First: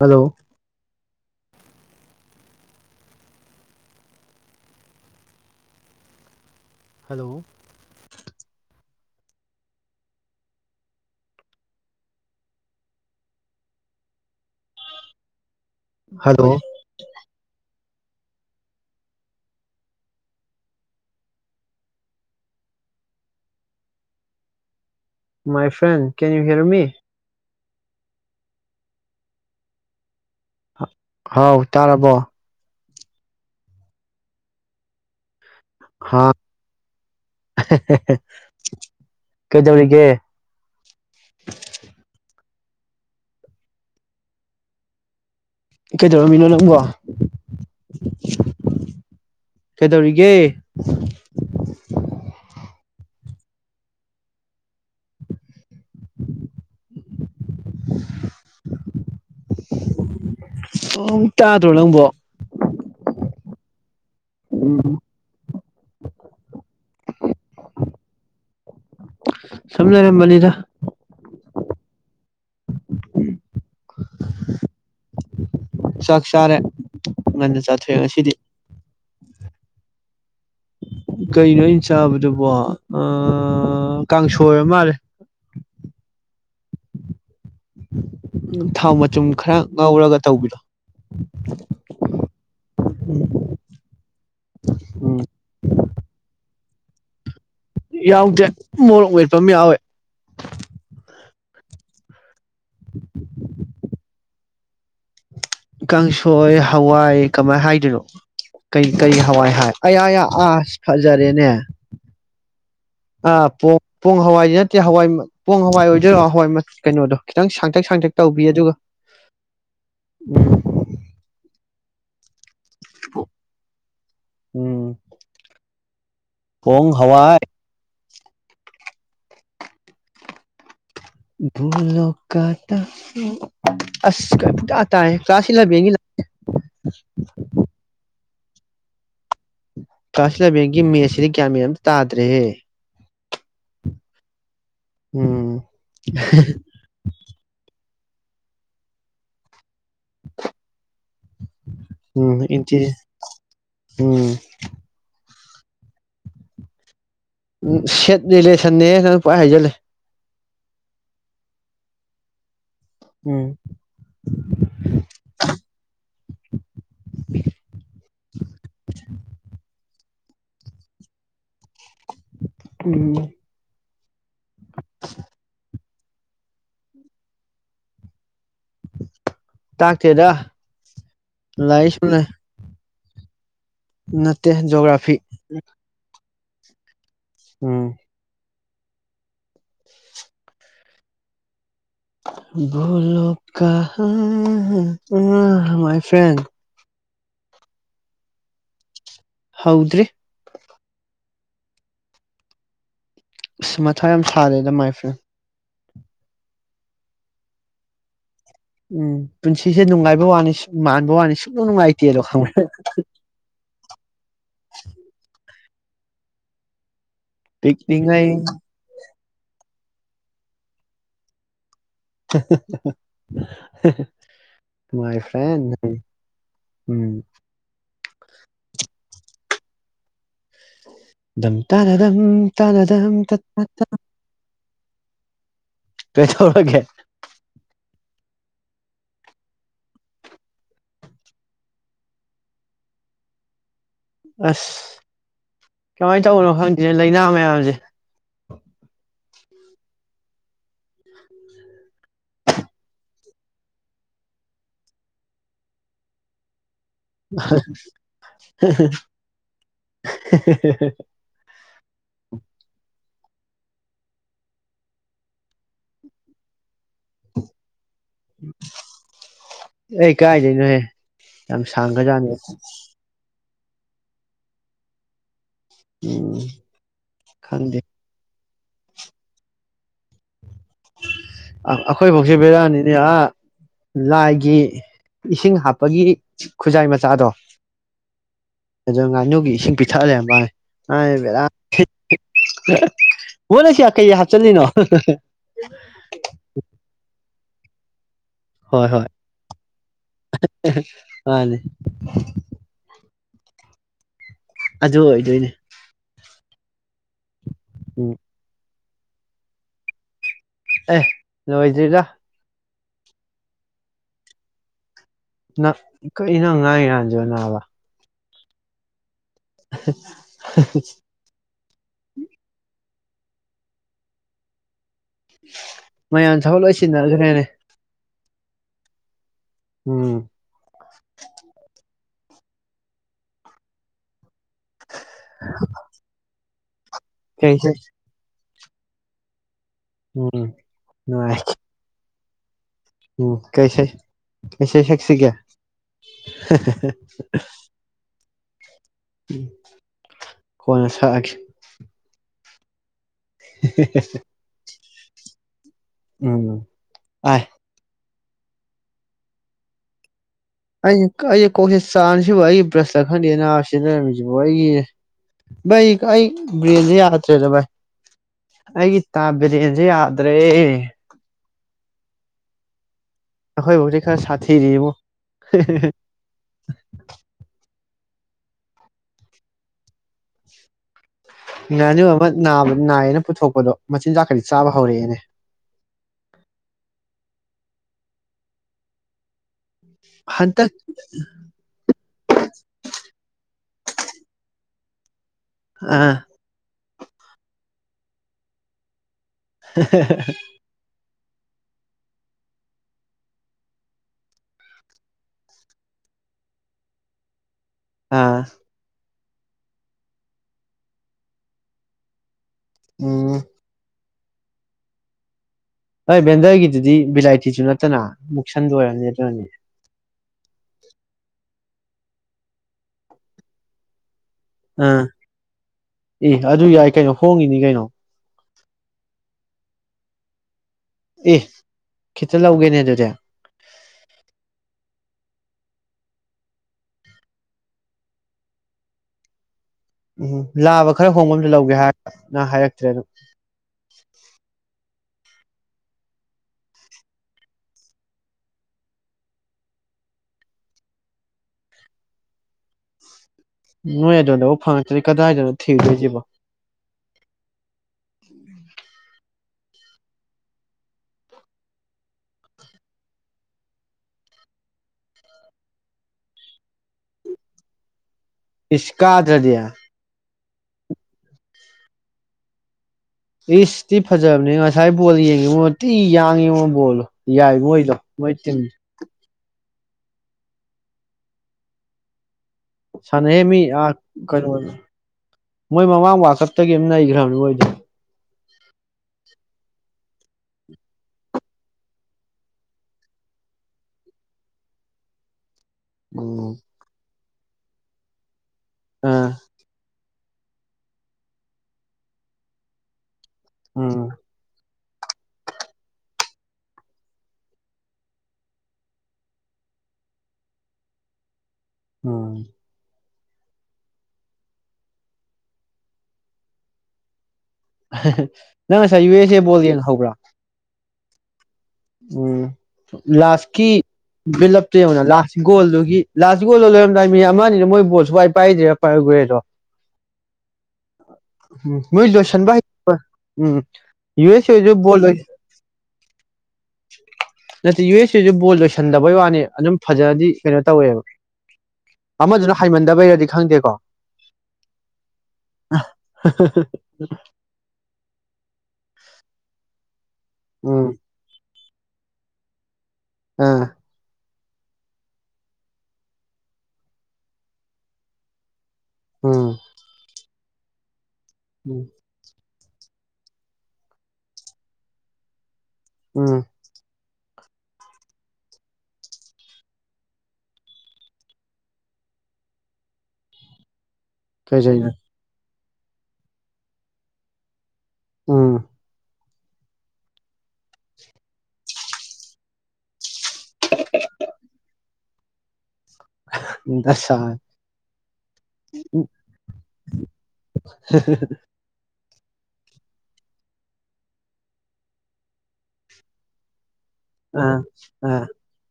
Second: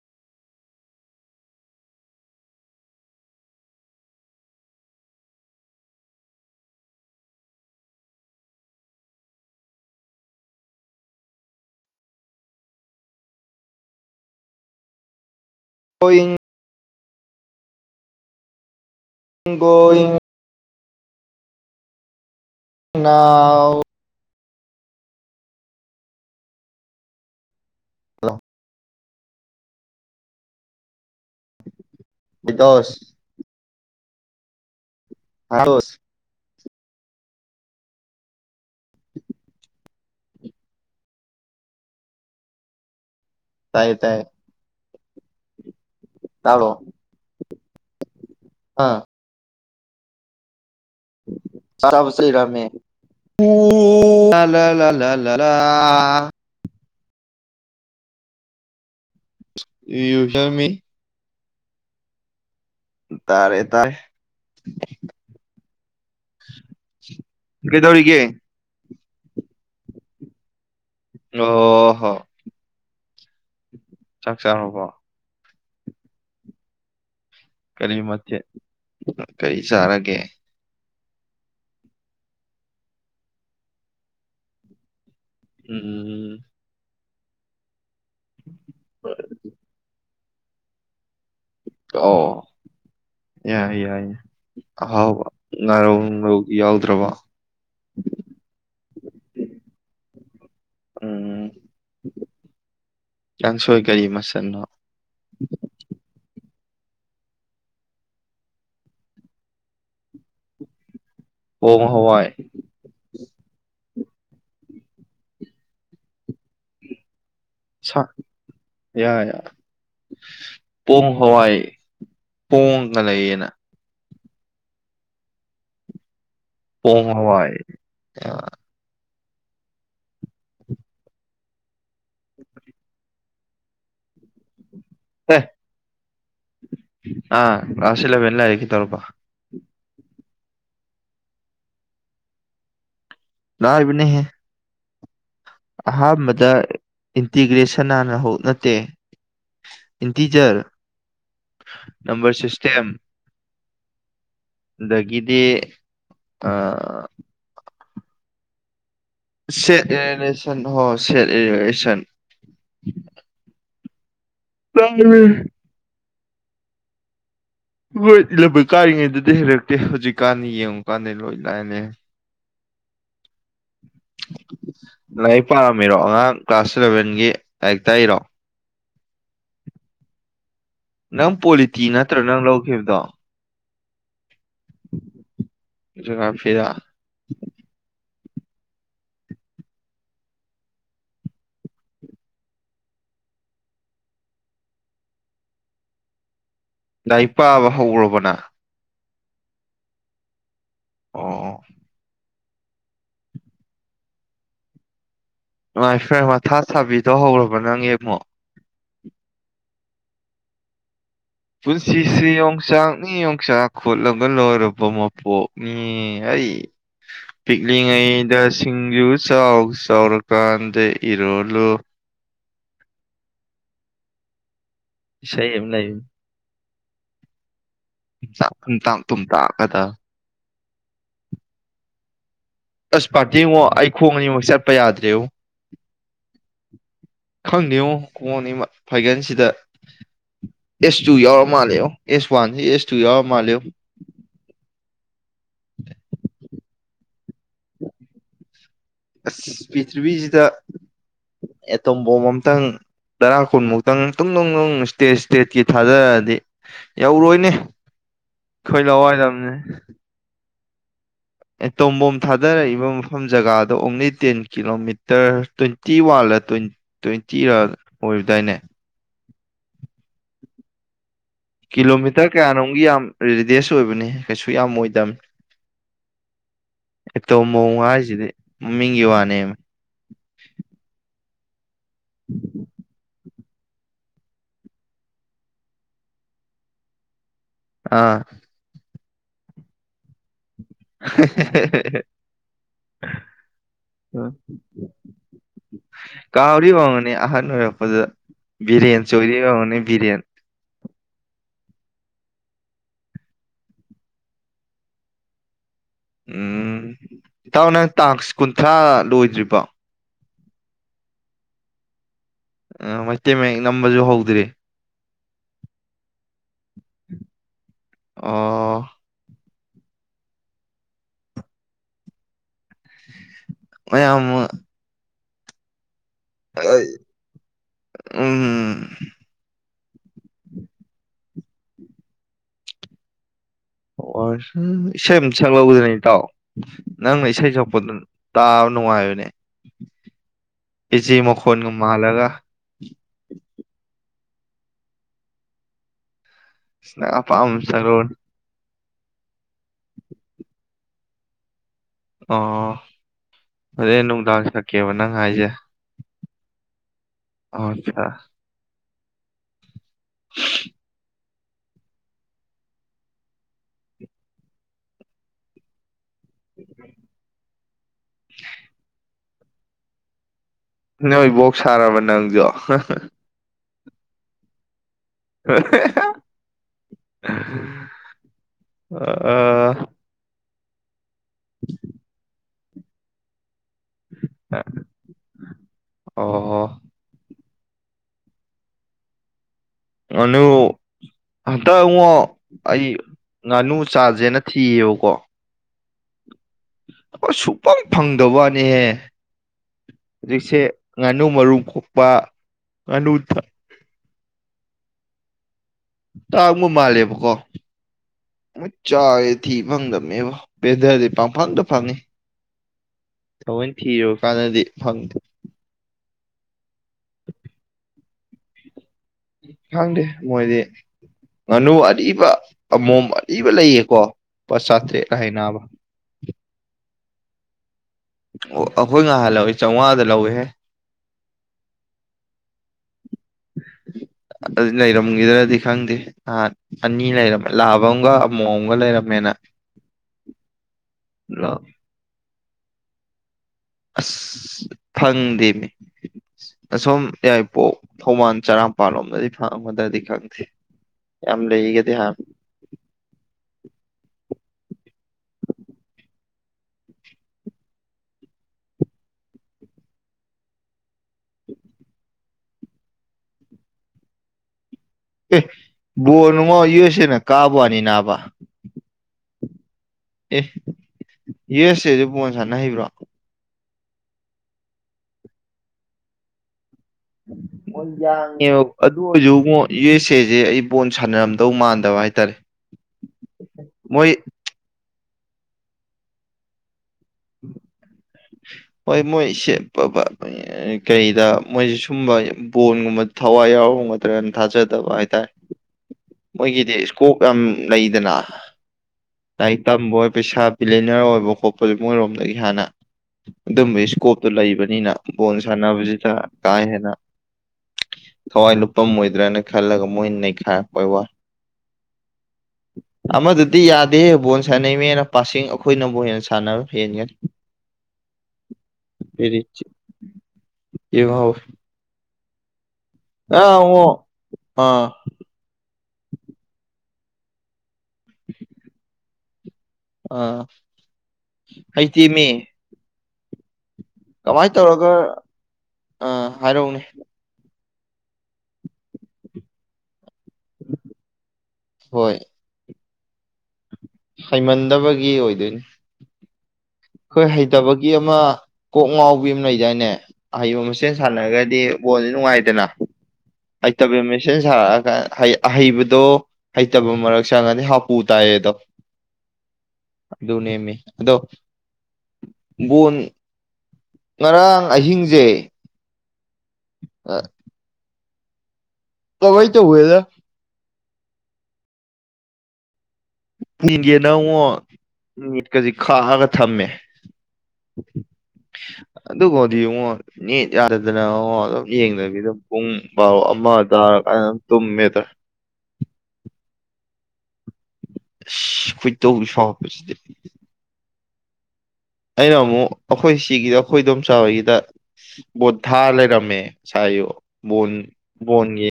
Hello hello going hello ꯏꯨꯡꯒꯣ ꯏ ꯅꯅꯥ my friend can you hear me hello ꯍꯥꯎ ꯇꯥꯔꯕꯣ ꯕꯤꯗꯣꯁ ꯑꯗꯣꯁ ꯍꯥ ꯀꯩꯗꯧꯔꯤꯒꯦ ꯇꯥꯏꯌꯦ ꯇꯥꯏꯌꯦ ꯀꯩꯗꯧꯔꯝꯃꯤꯅꯣ ꯇꯥꯕ꯭ꯔꯣ ꯅꯪꯀꯣ [unintelligible] ꯑꯥ ꯀꯩꯗꯧꯔꯤꯒꯦ ꯁꯔꯥꯁꯍꯤꯔꯃꯦ ꯎꯝ ꯂꯥ ꯂ ꯂ ꯂ ꯂꯥ [unintelligible] ꯑꯦ ꯔꯃꯤ ꯇꯥ ꯇꯂꯕꯣ ꯇꯔ ꯑꯦ ꯇ ꯎꯝ ꯀꯩꯗꯧꯔꯤꯒꯦ ꯁꯖꯔꯦ ꯌꯥꯝ ꯃꯅꯤꯗ ꯑꯣ ꯍꯣ ꯆꯥꯛ ꯆꯥ ꯍꯕꯣ ꯆꯁꯥꯔꯦ ꯉꯟꯟꯅ ꯀꯔꯤ ꯆꯥꯊꯣꯛꯑꯦ ꯉꯁꯤꯗꯤ ꯃꯊꯦꯜ ꯀꯔꯤ ꯆꯥꯔꯒꯦ ꯀꯩꯅꯣ ꯑꯩꯅ ꯆꯥꯕꯗꯨꯕꯣ ꯀꯥꯡꯁꯣꯏ ꯃꯥꯜꯂꯦ ꯎꯝ ꯎꯝ ꯎꯝ ꯊꯥꯎ ꯃꯆꯨꯝ ꯈꯔ ꯉꯧꯔꯒ ꯇꯧꯕꯤꯔꯣ ꯑꯣ ꯌꯥꯏ ꯌꯥꯏ ꯍꯥꯎ ꯎꯝ ꯉꯔꯣ ꯌꯥꯎꯗ꯭ꯔꯕ ꯌꯥꯎꯗꯦ ꯃꯣꯔꯣꯛ ꯃꯠꯄ ꯑꯃ ꯌꯥꯎꯋꯦ ꯌꯥꯝ ꯁꯣꯏ ꯀꯔꯤ ꯃꯁꯅꯣ ꯀꯥꯡꯪꯁꯣꯏ ꯍꯋꯥꯏ ꯀꯃꯥꯏꯅ ꯍꯥꯏꯗꯣꯏꯅꯣ ꯀꯩ ꯀꯔꯤ ꯍꯋꯥꯏ ꯍꯥꯏ ꯑ ꯑ ꯑ ꯑꯥ ꯑꯣ ꯃ ꯍꯣ ꯋꯥꯏ ꯑ ꯄ ꯄꯣꯡ ꯍꯋꯥꯏꯗꯤ ꯅꯠꯇꯦ ꯍꯋꯥꯏ ꯄꯣꯡ ꯍꯋꯥꯏ ꯑꯣꯏꯗꯣꯏꯔꯣ ꯍꯋꯥꯏ ꯀꯩꯅꯣꯗꯣ ꯈꯤꯇꯪ ꯁꯥꯡꯇꯛ ꯁꯥꯡꯇꯛ ꯇꯧꯕꯤ ꯑꯗꯨꯒ ꯄꯣꯝ ꯍꯋꯥꯏ ꯄꯣꯡꯒ ꯂꯩꯌꯦꯅ ꯎꯝ ꯄꯣꯡ ꯍꯋꯥꯏ ꯄꯣꯉꯋꯥꯏ ꯑ ꯊ ꯂꯣꯛꯇ ꯑꯁ ꯀ ꯑ ꯑꯁꯤꯂꯕ ꯥꯏꯛ ꯇꯧꯔꯄ ꯀꯁꯤꯂꯕꯦꯡꯒꯤ ꯃꯦꯁꯤꯗꯤ ꯀꯌꯥꯃ ꯇꯥꯗ꯭ꯔꯦꯍꯦ ꯂꯥꯔꯕꯤꯅꯤꯍ ꯎꯝ ꯑ ꯃ ꯏꯟꯇꯤꯒ꯭ꯔꯦꯁꯟ ꯁꯅꯥꯟꯅ ꯅꯠꯇꯦ ꯏꯟꯇꯤꯖꯔ ꯎꯝ ꯅꯝꯕꯝꯕꯔ ꯏꯟꯇꯤ ꯁꯤꯁꯇꯦꯝ ꯎꯝ ꯗꯒꯗꯤ ꯑ ꯁꯦꯠ ꯔꯤꯂꯦꯁꯟꯟꯅꯦ [inaudible] ꯍ ꯁ ꯑꯦꯔꯤꯒꯁꯟ ꯎꯝ ꯑ [inaudible] ꯍꯣꯏ ꯏ ꯂꯕꯣꯏ ꯀꯥꯔꯤꯉꯩꯗꯨꯗꯤ ꯍꯩꯔꯛꯇꯦ ꯍꯧꯖꯤꯛ ꯀꯥꯟꯗꯤ ꯌꯦꯡꯉꯨꯀꯥꯟꯅꯦ ꯂꯣꯏ ꯂꯥꯛꯑꯅꯦ ꯎꯝ ꯂꯩ ꯄ ꯇꯝꯕꯤꯔꯛꯣ ꯑꯉꯥꯡ ꯀ꯭ꯂꯥꯁ ꯏꯂꯚꯦꯟꯒꯤ ꯂꯛꯇꯥꯛꯏꯔꯣ ꯇꯥꯛꯇꯦꯗ ꯅꯪ ꯄꯣꯂꯤꯇꯤ ꯅꯠꯇ꯭ꯔꯥ ꯅꯪ ꯂꯧꯈꯤꯕꯗꯣ ꯅꯠꯇ ꯣꯒ꯭ꯔꯥꯐꯤ ꯐꯤꯔ ꯂꯣ ꯀ ꯑ ꯃꯥꯏ ꯐ꯭ꯔꯦꯟ ꯗꯥꯏ ꯄꯥꯕ ꯍꯧꯔꯕꯅ ꯍꯧꯗ꯭ꯔꯤ ꯑꯣ ꯑꯁ ꯃꯊꯥ ꯌꯥꯝ ꯁꯥꯔꯦꯗ ꯃꯥꯏꯐꯁꯦ ꯅꯨꯡꯉꯥꯏꯈ꯭ꯔꯦ ꯃꯊꯥ ꯁꯥꯕꯤꯗꯣ ꯍꯧꯔꯕ ꯅꯪꯒꯤ ꯑꯃꯨꯛ ꯎꯝ ꯄꯨꯟꯁꯤꯁꯦ ꯅꯨꯡꯉꯥꯏꯕ ꯋꯥꯅꯤ ꯁꯤꯟꯃꯥꯅꯤ ꯄꯨꯟꯁꯤꯁꯦ ꯌꯣꯡꯆꯥꯛꯅꯤ ꯌꯣꯡꯆꯥꯛ ꯈꯣꯠꯂꯒ ꯂꯣꯏꯔꯕ ꯃꯄꯣꯛ ꯎꯝ ꯍꯩ ꯄꯤꯛꯂꯤꯉꯩ ꯄꯤꯛꯂꯤꯉꯩꯗ ꯁꯤꯡꯖꯨ ꯆꯥꯎ ꯆꯥꯎꯔꯀꯥꯟꯗ ꯏꯔꯣꯜꯂꯨ [unintelligible] ꯅꯨꯉꯥꯏꯈ꯭ꯔꯦ ꯏꯁꯩ ꯑꯃ ꯅꯪ ꯎꯝ [unintelligible] ꯇꯨꯝ ꯇꯥꯡ ꯀꯥꯏꯗ ꯗꯝ ꯇꯥꯔꯔꯝ ꯑꯁ ꯄꯥꫪꯇꯤꯉꫭ ꯑꯩ ꯈꯣꯡ ꯑꯅꯤꯃꯛ ꯆꯠꯄ ꯌꯥꯗ꯭ꯔꯦꯉꫭ ꯀꯩꯗꯧꯔꯒꯦ ꯈꯪꯗꯦꯉꯣ ꯈꯣꯡ ꯑꯅꯤꯃꯛ ꯐꯥꯏꯒꯜꯁꯤꯗ ꯑꯦꯁ ꯇꯨ ꯌꯥꯎꯔ ꯃꯥꯜꯂꯦꯉꫭ ꯑꯦꯁ ꯋꯥꯟꯁꯤ ꯑꯦꯁ ꯇꯨ ꯌꯥꯎꯔ ꯃꯥꯜꯂꯦꯉꫭ ꯑꯁ ꯀꯃ ꯥꯏ ꯇꯧꯕꯅꫭ ꯈꯪ ꯂꯩꯅꯥ ꯃꯌꯥꯝꯁꯦ ꯑꯁ ꯄꯤꯊ꯭ꯔꯤꯕꯤꯁꯤꯗ ꯑꯦꯇꯣꯝꯕꯣꯝ ꯑꯝꯇꯪ ꯇꯔꯥ ꯀꯨꯟꯃꯨꯛꯇꯪ ꯇꯨꯡ ꯅꯨꯡ ꯅꯨꯡ ꯏꯁꯇꯦꯠ ꯏꯁꯇꯦꯠꯀꯤ ꯊꯥꯗꯔꯛꯑꯗꯤ ꯌꯧꯔꯣꯏꯅꯦ ꯑꯩꯈꯣꯏ ꯂꯋꯥꯏꯗꯗꯤ [unintelligible] ꯑꯦ ꯇꯣꯝꯕꯣꯝ ꯊꯥꯗꯔꯛꯏꯕ ꯃꯐ ꯐꯝ ꯖꯒꯥꯗꫭ ꯑꯣꯡꯂꯤ ꯇꯦꯟ ꯀꯤꯂꯣꯃꯤꯇꫪ ꯇ꯭ꯋꯦꯟꯇꯤ ꯋꯥꯟꯂ ꯇ꯭ꯋꯦꯟ ꯇ꯭ꯋꯦꯟꯇꯤꯔ ꯑꯣꯏꯕꯗꯥꯏꯅꯦ ꯑꯩ ꯀꯥꯏꯗꯅꯣꯍꯦ ꯌꯥꯝ ꯁꯥꯡꯈ꯭ꯔꯖꯥꯠꯅꯤ ꯗꯦꯁ ꯑꯣꯏꯕꯅꯤ ꯀꯩꯁꯨ ꯌꯥꯝ ꯑꯣꯏꯗꯕꯅꯤ ꯎꯝ ꯑꯦꯇꯣꯝ ꯕꫭꯝ ꯈꯪꯗꯦ ꯍꯥꯏꯁꯤꯗꯤ ꯃꯃꯤꯡꯒꯤ ꯋꯥꯅꯦ [unintelligible] ꯑꯩꯈꯣꯏꯕꫭꯛꯁꯦ ꯕꯤꯔꯌꯥꯅꯤꯅꯦ ꯑ ꯂꯥꯏꯒꯤ ꯏꯁꯤꯡ ꯍꯥꯞꯄꯒꯤ ꯈꯨꯖꯥꯏ ꯃꯆꯥꯗꯣ ꯑꯥ ꯑꯗꯣ ꯉꯥꯅꯨꯒꯤ ꯏꯁꯤꯡ ꯄꯤꯊꯛꯑ ꯂꯩꯔꯝꯕꯥꯅꯤ ꯑꯍꯟꯖꯦ ꯕꯦꯔꯥꯅꯤ ꯕꫭꯛ ꯅꯪ ꯁꯤꯗ ꯀꯩ ꯍꯥꯞꯆꯜꯂꯤꯅꯣ ꯀꯥꯎꯔꯤ ꯋꯥꯉꯅꯤ ꯑꯍꯅ ꯑꯣꯏꯔꯄꯗ ꯍꯣꯏ ꯍꯣꯏ ꯕꯤꯔꯌꯥꯅꯤ ꯆꯧꯔꯤꯒꯅꯤ ꯕꯤꯔꯌꯥꯅꯤ [inaudible] ꯑꯖꯑꯣꯁꯨꯣꯏꯅꯦ ꯎꯝ ꯇ ꯑꯣꯅ ꯎꯝ ꯇꯥꯡ ꯁꯀꯨꯟꯊ꯭ꯔꯥ ꯂꯣꯏꯗ꯭ꯔꯤꯕ ꯑꯦ ꯅꯣꯏꯗꯔꯤꯗ ꯑ ꯃ ꯃ ꯅꯝꯕꯁꯨ ꯍꯧꯧꯗ꯭ꯔꯤ ꯅꯪ ꯀꯩꯅꯣ ꯉꯥꯡꯉꯤ ꯀꯥꯟꯁꯤꯕꯣ ꯅꯥꯕ ꯑ [inaudible] ꯃꯌꯥꯝ ꯑꯃ ꯎ ꯃꯌꯥꯝ ꯁꯍꯠꯂꯣꯏꯁꯤꯟꯅꯈ꯭ꯔꯦꯅꯦ ꯎꯝꯝ ꯎꯝ ꯑꯣ ꯎ ꯏꯁꯩ ꯁ ꯂꯧꯗꯅꯤꯠꯇꯥꯎ ꯎ ꯅꯪ ꯏꯁꯩꯁꯥꯏ ꯀꯩꯁꯩ ꯆꯄꯠꯇ ꯇꯅꯅꯨꯡꯉꯅꯦ ꯎꯝ ꯏꯆꯦ ꯅꯨꯡꯉꯥꯏ ꯃꯈꯣꯟꯒꯃꯂꯒ ꯎꯝ ꯀꯩꯁ ꯀꯩꯁꯩꯁꯦꯛꯁꯤꯒ ꯁꯉ ꯄꯝ ꯆꯔꯣꯟ ꯀꯣꯏꯅꯁꯤ ꯊ ꯑꯥ ꯑꯗꯨꯅꯅꯨꯡꯗ ꯀꯦꯕ ꯅꯪ ꯍꯥꯏꯁꯦ ꯎꯝ ꯑꯥꯏ ꯑꯗ ꯍ ꯑꯩꯁ ꯑꯩꯁꯦ ꯀꯣꯛꯁꯦ ꯆꯥꯁꯤꯕꯨ ꯑꯩꯒꯤ ꯕ꯭ꯔꯁꯇ ꯈꯪꯗꯦ ꯑꯅꯥ ꯁꯤꯖꯤꯟꯅꯔꯝꯃꯤꯁꯤꯕ ꯑꯩꯒꯤ ꯚꯩ ꯑꯩ ꯕ꯭ꯔꯦꯟꯁꯦ ꯌꯥꯗ꯭ꯔꯦꯗ ꯚꯥꯏ ꯑꯩꯒꯤ ꯕ꯭ꯔꯦꯟꯁꯦ ꯌꯥꯗ꯭ꯔꯦ ꯑꯩꯈꯣꯏꯕꯧꯗꯤ ꯅ ꯑꯣꯏꯕꯣꯛ ꯁꯥꯔꯕ ꯅꯪꯗꯣ ꯑꯩꯈꯣꯏꯕꯨ ꯍꯧꯖꯤꯛ ꯈꯔ ꯁꯥꯊꯤꯔꯤꯕꯨ [inaudible] ꯑ ꯑ ꯅꯅꯤ ꯑꯍꯃꯗ ꯅ ꯅꯥꯏꯌꯦꯅ ꯄꯨꯊꯣꯛꯄꯗꯣ ꯃꯆꯤꯟꯖꯥꯛ ꯈꯗꯤ ꯆꯥꯕ ꯍꯧꯔꯛꯑꯦꯅꯦ ꯑꯣ ꯉꯥꯅꯨ ꯍꯟꯇꯛ ꯍꯟꯇ ꯏꯉꯣ ꯑꯩ ꯉꯥꯅꯨ ꯆꯥꯖꯦꯅ ꯊꯤꯌꯦꯕ ꯀꯣ ꯑꯥ ꯑꯩꯈꯣꯏ ꯁꯨꯐꯝꯪ ꯐꯪꯗ ꯋꯥꯅꯤꯍꯦ ꯍꯧꯖꯤꯛꯁꯦ [unintelligible] ꯉꯥꯅꯨ ꯃꯔꯨ ꯀꯣꯛꯄ ꯉꯥꯅꯨ ꯇꯥꯡꯕ ꯃꯥꯜꯂꯦꯕꯀꯣ ꯑꯥ ꯃ ꯆꯥ ꯊꯤ ꯐꯪꯗꯝꯕꯅꯦꯕ ꯕꯦꯗꯔꯗꯤ ꯄꯐꯪꯗ ꯐꯪꯉꯤ ꯎꯝ ꯑꯣꯏ ꯊꯣ ꯀꯥꯟꯅꯗꯤ ꯐꯪꯗꯦ ꯍꯣꯏ ꯕꯦꯟꯗꯔꯒꯤꯗꯨꯗꯤ ꯕꯤꯂꯥꯏꯇꯤꯁꯨ ꯅꯠꯇꯅ ꯃꯨꯛꯁꯟꯗ ꯑꯣꯏꯔꯕꯝꯅꯤ ꯈꯥꯡꯗꯦ ꯃꯣꯏꯗꯤ ꯉꯥꯅꯨ ꯑꯔꯤꯕ ꯑꯃꯣꯝ ꯑꯔꯤꯕ ꯂꯩꯌꯦꯀꯣ ꯂꯨꯄꯥ ꯑꯥ ꯆꯥꯇ꯭ꯔꯦꯠ ꯍꯥꯏ ꯅꯥꯕ ꯏ ꯑꯗꯨ ꯌꯥꯏ ꯀꯩꯅꯣ ꯍꯣꯡꯉꯤꯅꯤ ꯀꯩꯅꯣ ꯑꯣ ꯑꯩꯈꯣꯏ ꯉꯥꯏꯍꯥꯟ ꯂꯧꯏ ꯆꯥꯝꯃꯉꯥꯗ ꯂꯧꯏꯦꯍꯦ ꯑꯦ ꯈꯤꯇ ꯂꯧꯒꯦꯅꯦ ꯑꯗꯨꯗꯤ ꯇꯝꯈꯤꯗ꯭ꯔꯗꯤ ꯈꯪꯗꯦ ꯅꯍꯥꯟ ꯑꯅꯤ ꯂꯩꯔꯝ ꯂꯥꯑꯕ ꯑꯃꯒ ꯑꯃꯨꯛ ꯑꯝꯒ ꯂꯩꯔꯝꯃꯦꯅ ꯎꯝ ꯂꯥꯕ ꯈꯔ ꯍꯣꯡꯕ ꯑꯃꯁꯁꯨ ꯂꯧꯒꯦ ꯍꯥꯏꯔ ꯍꯥꯏꯔꯛ [unintelligible] [unintelligible] ꯐꯪꯗꯦ ꯃꯤ ꯑꯁꯣꯝ ꯌꯥꯏꯄꯣꯛ ꯊꯧꯃꯥꯟ ꯆꯔꯥꯄꯥꯜ ꯂꯣꯝꯗꯗꯤ ꯐꯪꯒꯗ꯭ꯔꯗꯤ ꯈꯪꯗꯦ ꯌꯥꯝ ꯂꯩꯒꯗꯤ ꯍꯥꯏꯕ ꯅꯣꯏ ꯑꯗꯨꯗꯕꯨ ꯐꯪꯉꯛꯇ꯭ꯔꯔꯤ ꯀꯗꯥꯏꯗꯅꯣ ꯊꯤꯗꯣꯏꯁꯤꯕꯣ ꯑꯦ ꯣꯅ ꯃꯥ ꯏꯁꯦ ꯀꯥꯕꯅꯤ ꯅꯥꯕꯥ ꯏꯁꯁꯀꯥꯗ꯭ꯔꯗꯌꯥ ꯑꯦ ꯌꯦꯁꯁꯦ ꯑꯗꯨ ꯄꯣꯟ ꯁꯥꯟꯅ ꯍꯩꯕ꯭ꯔꯣ ꯏꯁꯇꯤ ꯐꯖꯕꯅꯦ ꯉꯁꯥꯏ ꯕꯣꯜ ꯌꯦꯡꯉꯤꯕꯣ ꯇꯤ ꯌꯥꯡꯉꯤꯕꯣ ꯣꯂꯣ ꯌꯥꯏ ꯃꯣꯏꯗꯣ ꯃꯣꯏ ꯇꯤꯟ ꯌꯥꯡꯉꯦꯕ ꯑꯗꯨ ꯑꯣꯏꯔꯁꯨ ꯌꯨ ꯑꯦꯁ ꯑꯦꯁꯦ ꯑꯩ ꯕꯣꯟ ꯁꯥꯟꯅꯔꯝꯗꯧ ꯃꯥꯟꯗꯕ ꯍꯥꯏꯇꯥꯔꯦ ꯁꯅꯍꯃꯤ ꯑ ꯃꯣꯏ ꯀ ꯃꯣꯏ ꯃꯃꯥꯡ ꯋꯥꯀꯠꯇꯒꯤ ꯑꯃ ꯂꯩꯈ꯭ꯔ ꯍꯣꯏ ꯃꯣꯏꯁꯦ ꯀꯩꯗ ꯃꯣꯏꯁꯤ ꯁꯨꯝꯕ ꯕꯣꯟꯒꯨꯝꯕ ꯊꯋꯥꯏ ꯌꯥꯎꯔꯝꯒꯗ꯭ꯔꯅ ꯊꯥꯖꯗꯕ ꯍꯥꯏꯇꯥꯔꯦ ꯎꯝ ꯃꯣꯏꯒꯤꯗꯤ ꯏꯁꯀꯣꯛ ꯌꯥꯝ ꯂꯩꯗꯅ ꯑꯥ ꯇꯥꯏ ꯇꯝꯕꯣꯏ ꯄꯩꯁꯥ ꯕꯤꯂꯦꯅꯔ ꯑꯣꯏꯕ ꯈꯣꯠꯄꯁꯦ ꯃꯣꯏꯔꯣꯝꯗꯒꯤ ꯍꯥꯟꯅ ꯑꯗꯨꯝꯕ ꯎꯝ ꯏꯁꯀꯣꯞꯇꯨ ꯂꯩꯕꯅꯤꯅ ꯐꯨꯠꯕꯣꯜ ꯁꯥꯟꯅꯕꯁꯤꯗ ꯀꯥ ꯍꯦꯟꯅ ꯊꯋꯥꯏ ꯂꯨꯞꯄꯝꯃꯣꯏꯗ꯭ꯔꯅ ꯈꯜꯂꯒ ꯃꯣꯏ ꯅꯩꯈꯥꯏ ꯑꯣꯏ ꯋꯥ ꯎꯝ ꯑꯃꯗꯨꯗꯤ ꯌꯥꯗꯦ ꯕꯣꯜ ꯁꯥꯟꯅꯩꯅꯦꯅ ꯄꯁꯤꯡ ꯑꯩꯈꯣꯏꯅꯕꯨ ꯍꯦꯟꯅ ꯁꯥꯟꯅ ꯍꯦꯟꯒꯅꯤ ꯅꯪ ꯉꯁꯥꯏ ꯌꯨ ꯑꯦꯁ ꯑꯦ ꯕꯣꯜ ꯌꯦꯡ ꯍꯧꯕ꯭ꯔꯥ ꯌꯦꯡꯍꯧꯏ ꯎꯝ ꯂꯥꯁꯀꯤ ꯕꯤꯜ ꯂꯞꯇꯨ ꯑꯥ ꯌꯦꯡꯉꯨꯅ ꯂꯥꯁ ꯒꯣꯜꯗꯨꯒꯤ ꯂꯥꯁ ꯒꯣꯜꯗꯨ [unintelligible] ꯃꯤ ꯑꯃꯅꯤꯅꯤꯗꯨ ꯃꯣꯏ ꯕꯣꯜ ꯁꯨꯡ ꯄꯥꯏꯗ꯭ꯔꯦ [unintelligible] ꯑꯥ ꯃꯣꯏ ꯍꯩꯇꯦꯃꯤ ꯂꯣꯏꯁꯟꯕ ꯍꯩ ꯎꯝ ꯌꯨ ꯑꯦꯁ ꯀꯃꯥꯏꯅ ꯑꯦ ꯁꯨ ꯇꯧꯔꯒ ꯕꯣꯜ ꯂꯣꯏ ꯑꯥ ꯍꯥꯏꯔꯧꯅꯦ ꯅꯠꯇꯦ ꯌꯨ ꯑꯦꯁ ꯑꯦꯁꯨ ꯕꯣꯜ ꯂꯣꯏꯁꯟꯗꯕꯩ ꯋꯥꯅꯦ ꯑꯗꯨꯝ ꯐꯖꯗꯤ ꯀꯩꯅꯣ ꯇꯧꯋꯦꯕ ꯍꯣꯏ ꯑꯃꯗꯨꯅ ꯍꯥꯏꯃꯟ ꯗꯕꯩꯔꯗꯤ ꯈꯪꯗꯦꯀꯣ ꯍꯩꯃꯟꯗꯕꯒꯤ ꯑꯣꯏꯗꯣꯏꯅꯤ ꯑꯈꯣꯏ ꯍꯩꯇꯕꯒꯤ ꯑꯃ ꯀꯣꯛ ꯉꯥꯎ ꯀꯥꯎꯕꯤ ꯑꯃ ꯂꯩꯩꯗꯥꯏꯅꯦ? ꯑꯥꯍꯩꯕ ꯎꯝ ꯃꯁꯦꯟ ꯁꯥꯟꯅꯒ꯭ꯔꯗꯤ ꯕꯣꯜꯁꯤ ꯅꯨꯉꯥꯏꯗꯅ ꯑꯥ ꯍꯩꯇꯕꯤ ꯃ ꯁꯦꯟ ꯁꯥꯔꯛꯑꯀꯥꯟ ꯍꯩ ꯑꯍꯩꯕꯗꯣ ꯍꯩꯇꯕ ꯃꯔꯛ ꯆꯪꯉꯗꯤ ꯍꯥꯄꯨ ꯇꯥꯏꯌꯦꯗꯣ ꯎꯝ ꯑꯗꯨꯅꯦꯃꯤ ꯑꯗꯣ ꯎꯝ ꯕꯣꯟ ꯉꯔꯥꯡ ꯑꯍꯤꯡꯖꯦ ꯎꯝ [unintelligible] ꯀꯋꯥꯏ ꯇꯧ ꯋꯦꯗꯥ [unintelligible] ꯅꯡꯑꯣ ꯀꯩꯗꯩꯅꯣ ꯅꯨꯃꯤꯠ ꯀꯖꯤꯛ ꯈꯥꯛꯑꯒ ꯊꯝꯃꯦ ꯑꯝ ꯑꯗꯨꯐꯧꯗꯤ ꯌꯦꯡꯉꯣ ꯅꯦꯠ ꯌꯥꯗꯗꯅꯉꯣ ꯑꯗꯨꯝ ꯌꯦꯡꯗꯕꯤꯗ ꯄꯨꯡ ꯄꯥꯎ ꯑꯃ ꯇꯥꯔ ꯑꯗꯨꯝ ꯇꯨꯝꯃꯦꯗ ꯗꯥꯁꯟ ꯑꯁ ꯈꯣꯏꯗꯧ ꯁꯎꯕꯥꯁꯗꯤ [unintelligible] ꯑꯩꯅ ꯑꯃꯨꯛ ꯑꯈꯣꯏ ꯁꯤꯒꯤꯗ ꯑꯈꯣꯏ ꯗꯣꯝꯆꯥꯥ ꯈꯣꯏꯒꯤꯗ ꯕꯣ ꯊꯥ ꯂꯩꯔꯝꯃꯦ ꯁꯥꯌꯣ ꯑꯥ ꯕꯣꯟ ꯑꯥ ꯕꯣꯟꯒꯤ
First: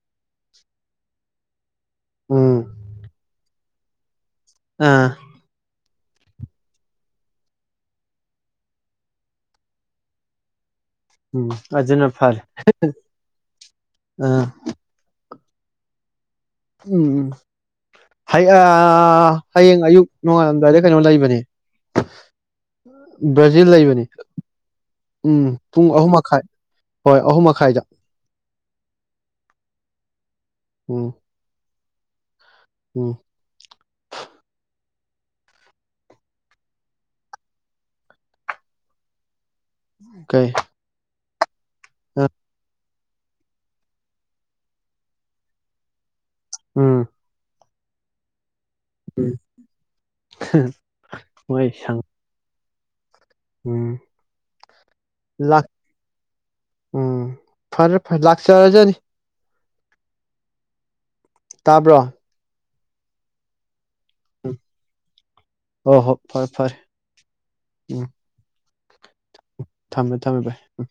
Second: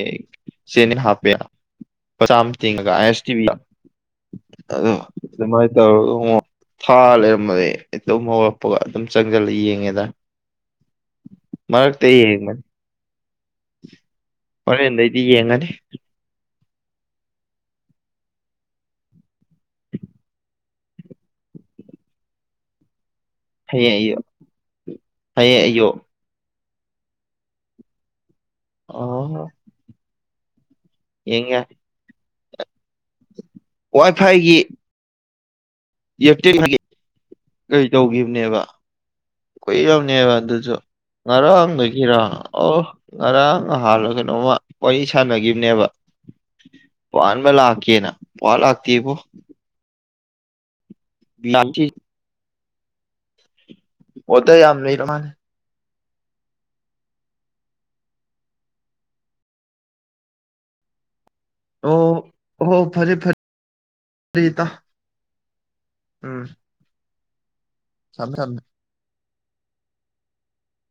ꯑꯛ ꯆꯦꯅꯤ ꯍꯞꯄꯦ ꯂꯨꯄꯥ ꯆꯥꯃꯥ ꯎꯝ ꯇꯤꯡꯑꯒ ꯑꯥꯏ ꯑꯦꯁ ꯇꯤ ꯚꯤ ꯗ ꯑꯗꯣ ꯑꯥ ꯑꯗꯨꯃꯥꯏ ꯇꯧꯔꯒ ꯉꯣ ꯊꯥ ꯂꯩꯔꯝꯕꯅꯦ ꯇꯨꯝ ꯍꯧꯒꯠꯂꯛꯄꯒ ꯑꯗꯨꯝ ꯆꯪꯁꯤꯜꯂ ꯌꯦꯡꯉꯦꯗ ꯎꯝ ꯑꯖꯤꯅ ꯐꯔꯦ [unintelligible] ꯑꯥ ꯍꯧꯔꯦꯟ ꯗꯩꯗꯤ ꯌꯦꯡꯉꯟ [unintelligible] ꯎꯝ ꯍꯌꯥ ꯍꯌꯦꯡ ꯑꯌꯨꯛ ꯅꯣꯡꯉꯥꯜꯂꯝꯗꯥꯏꯗ ꯀꯩꯅꯣ ꯂꯩꯕꯅꯦ ꯕ꯭ꯔꯥꯖꯤꯜ ꯍꯌꯦꯡ ꯂꯩꯕꯅꯤ ꯑꯌꯨꯛ ꯎꯝ ꯍꯌꯦꯡ ꯄꯨꯡ ꯑꯌꯨꯛ ꯑꯍꯨꯝ ꯃꯈꯥꯏ ꯍꯣꯏ ꯑꯍꯨꯝ ꯃꯈꯥꯏꯗ ꯑꯣ ꯎꯝ ꯌꯦꯉ ꯎꯝ ꯋꯥꯏ ꯐꯥꯏꯒꯤ ꯌꯦꯞꯇꯤꯡ ꯀꯔꯤ ꯇꯧꯈꯤꯕꯅꯦꯕ ꯀꯣꯏ ꯌꯥꯥꯎꯅꯤ ꯋꯥ ꯀꯩ ꯑꯗꯨꯁꯨꯣ ꯃꯔꯝ ꯂꯩ ꯀꯔ ꯑ ꯑꯣ ꯉꯔꯥꯡ ꯅꯍꯥꯟ ꯀꯩꯅꯣꯝꯃ ꯋꯥꯔꯤ ꯁꯥꯟꯅꯈꯤꯕꯅꯦꯕ ꯎꯝ ꯄꯅꯃꯦ ꯂꯥꯛ ꯀꯅ ꯄꯥ ꯂꯥꯛꯇ ꯏꯕꯣ ꯍꯝ ꯍꯣꯏ ꯁꯪ ꯎꯝ ꯑꯣꯏꯗ ꯌꯥꯝ ꯅꯔꯃꯦ ꯂꯥꯛ ꯎꯝ ꯐꯔꯦ ꯐꯔꯦ ꯂꯥꯛꯁꯔꯖꯅꯤ ꯑꯣ ꯇꯥꯕ꯭ꯔꯣ ꯑꯣ ꯐꯔꯦ ꯐꯔꯦ ꯐꯔꯤꯇꯥ ꯍ ꯍꯣ ꯐꯔꯦ ꯐꯔꯦ ꯎꯝ ꯁꯝꯃꯦ ꯁꯝꯃꯦ ꯊꯝꯃꯦ ꯊꯝꯃꯦ ꯚꯥꯏ ꯎ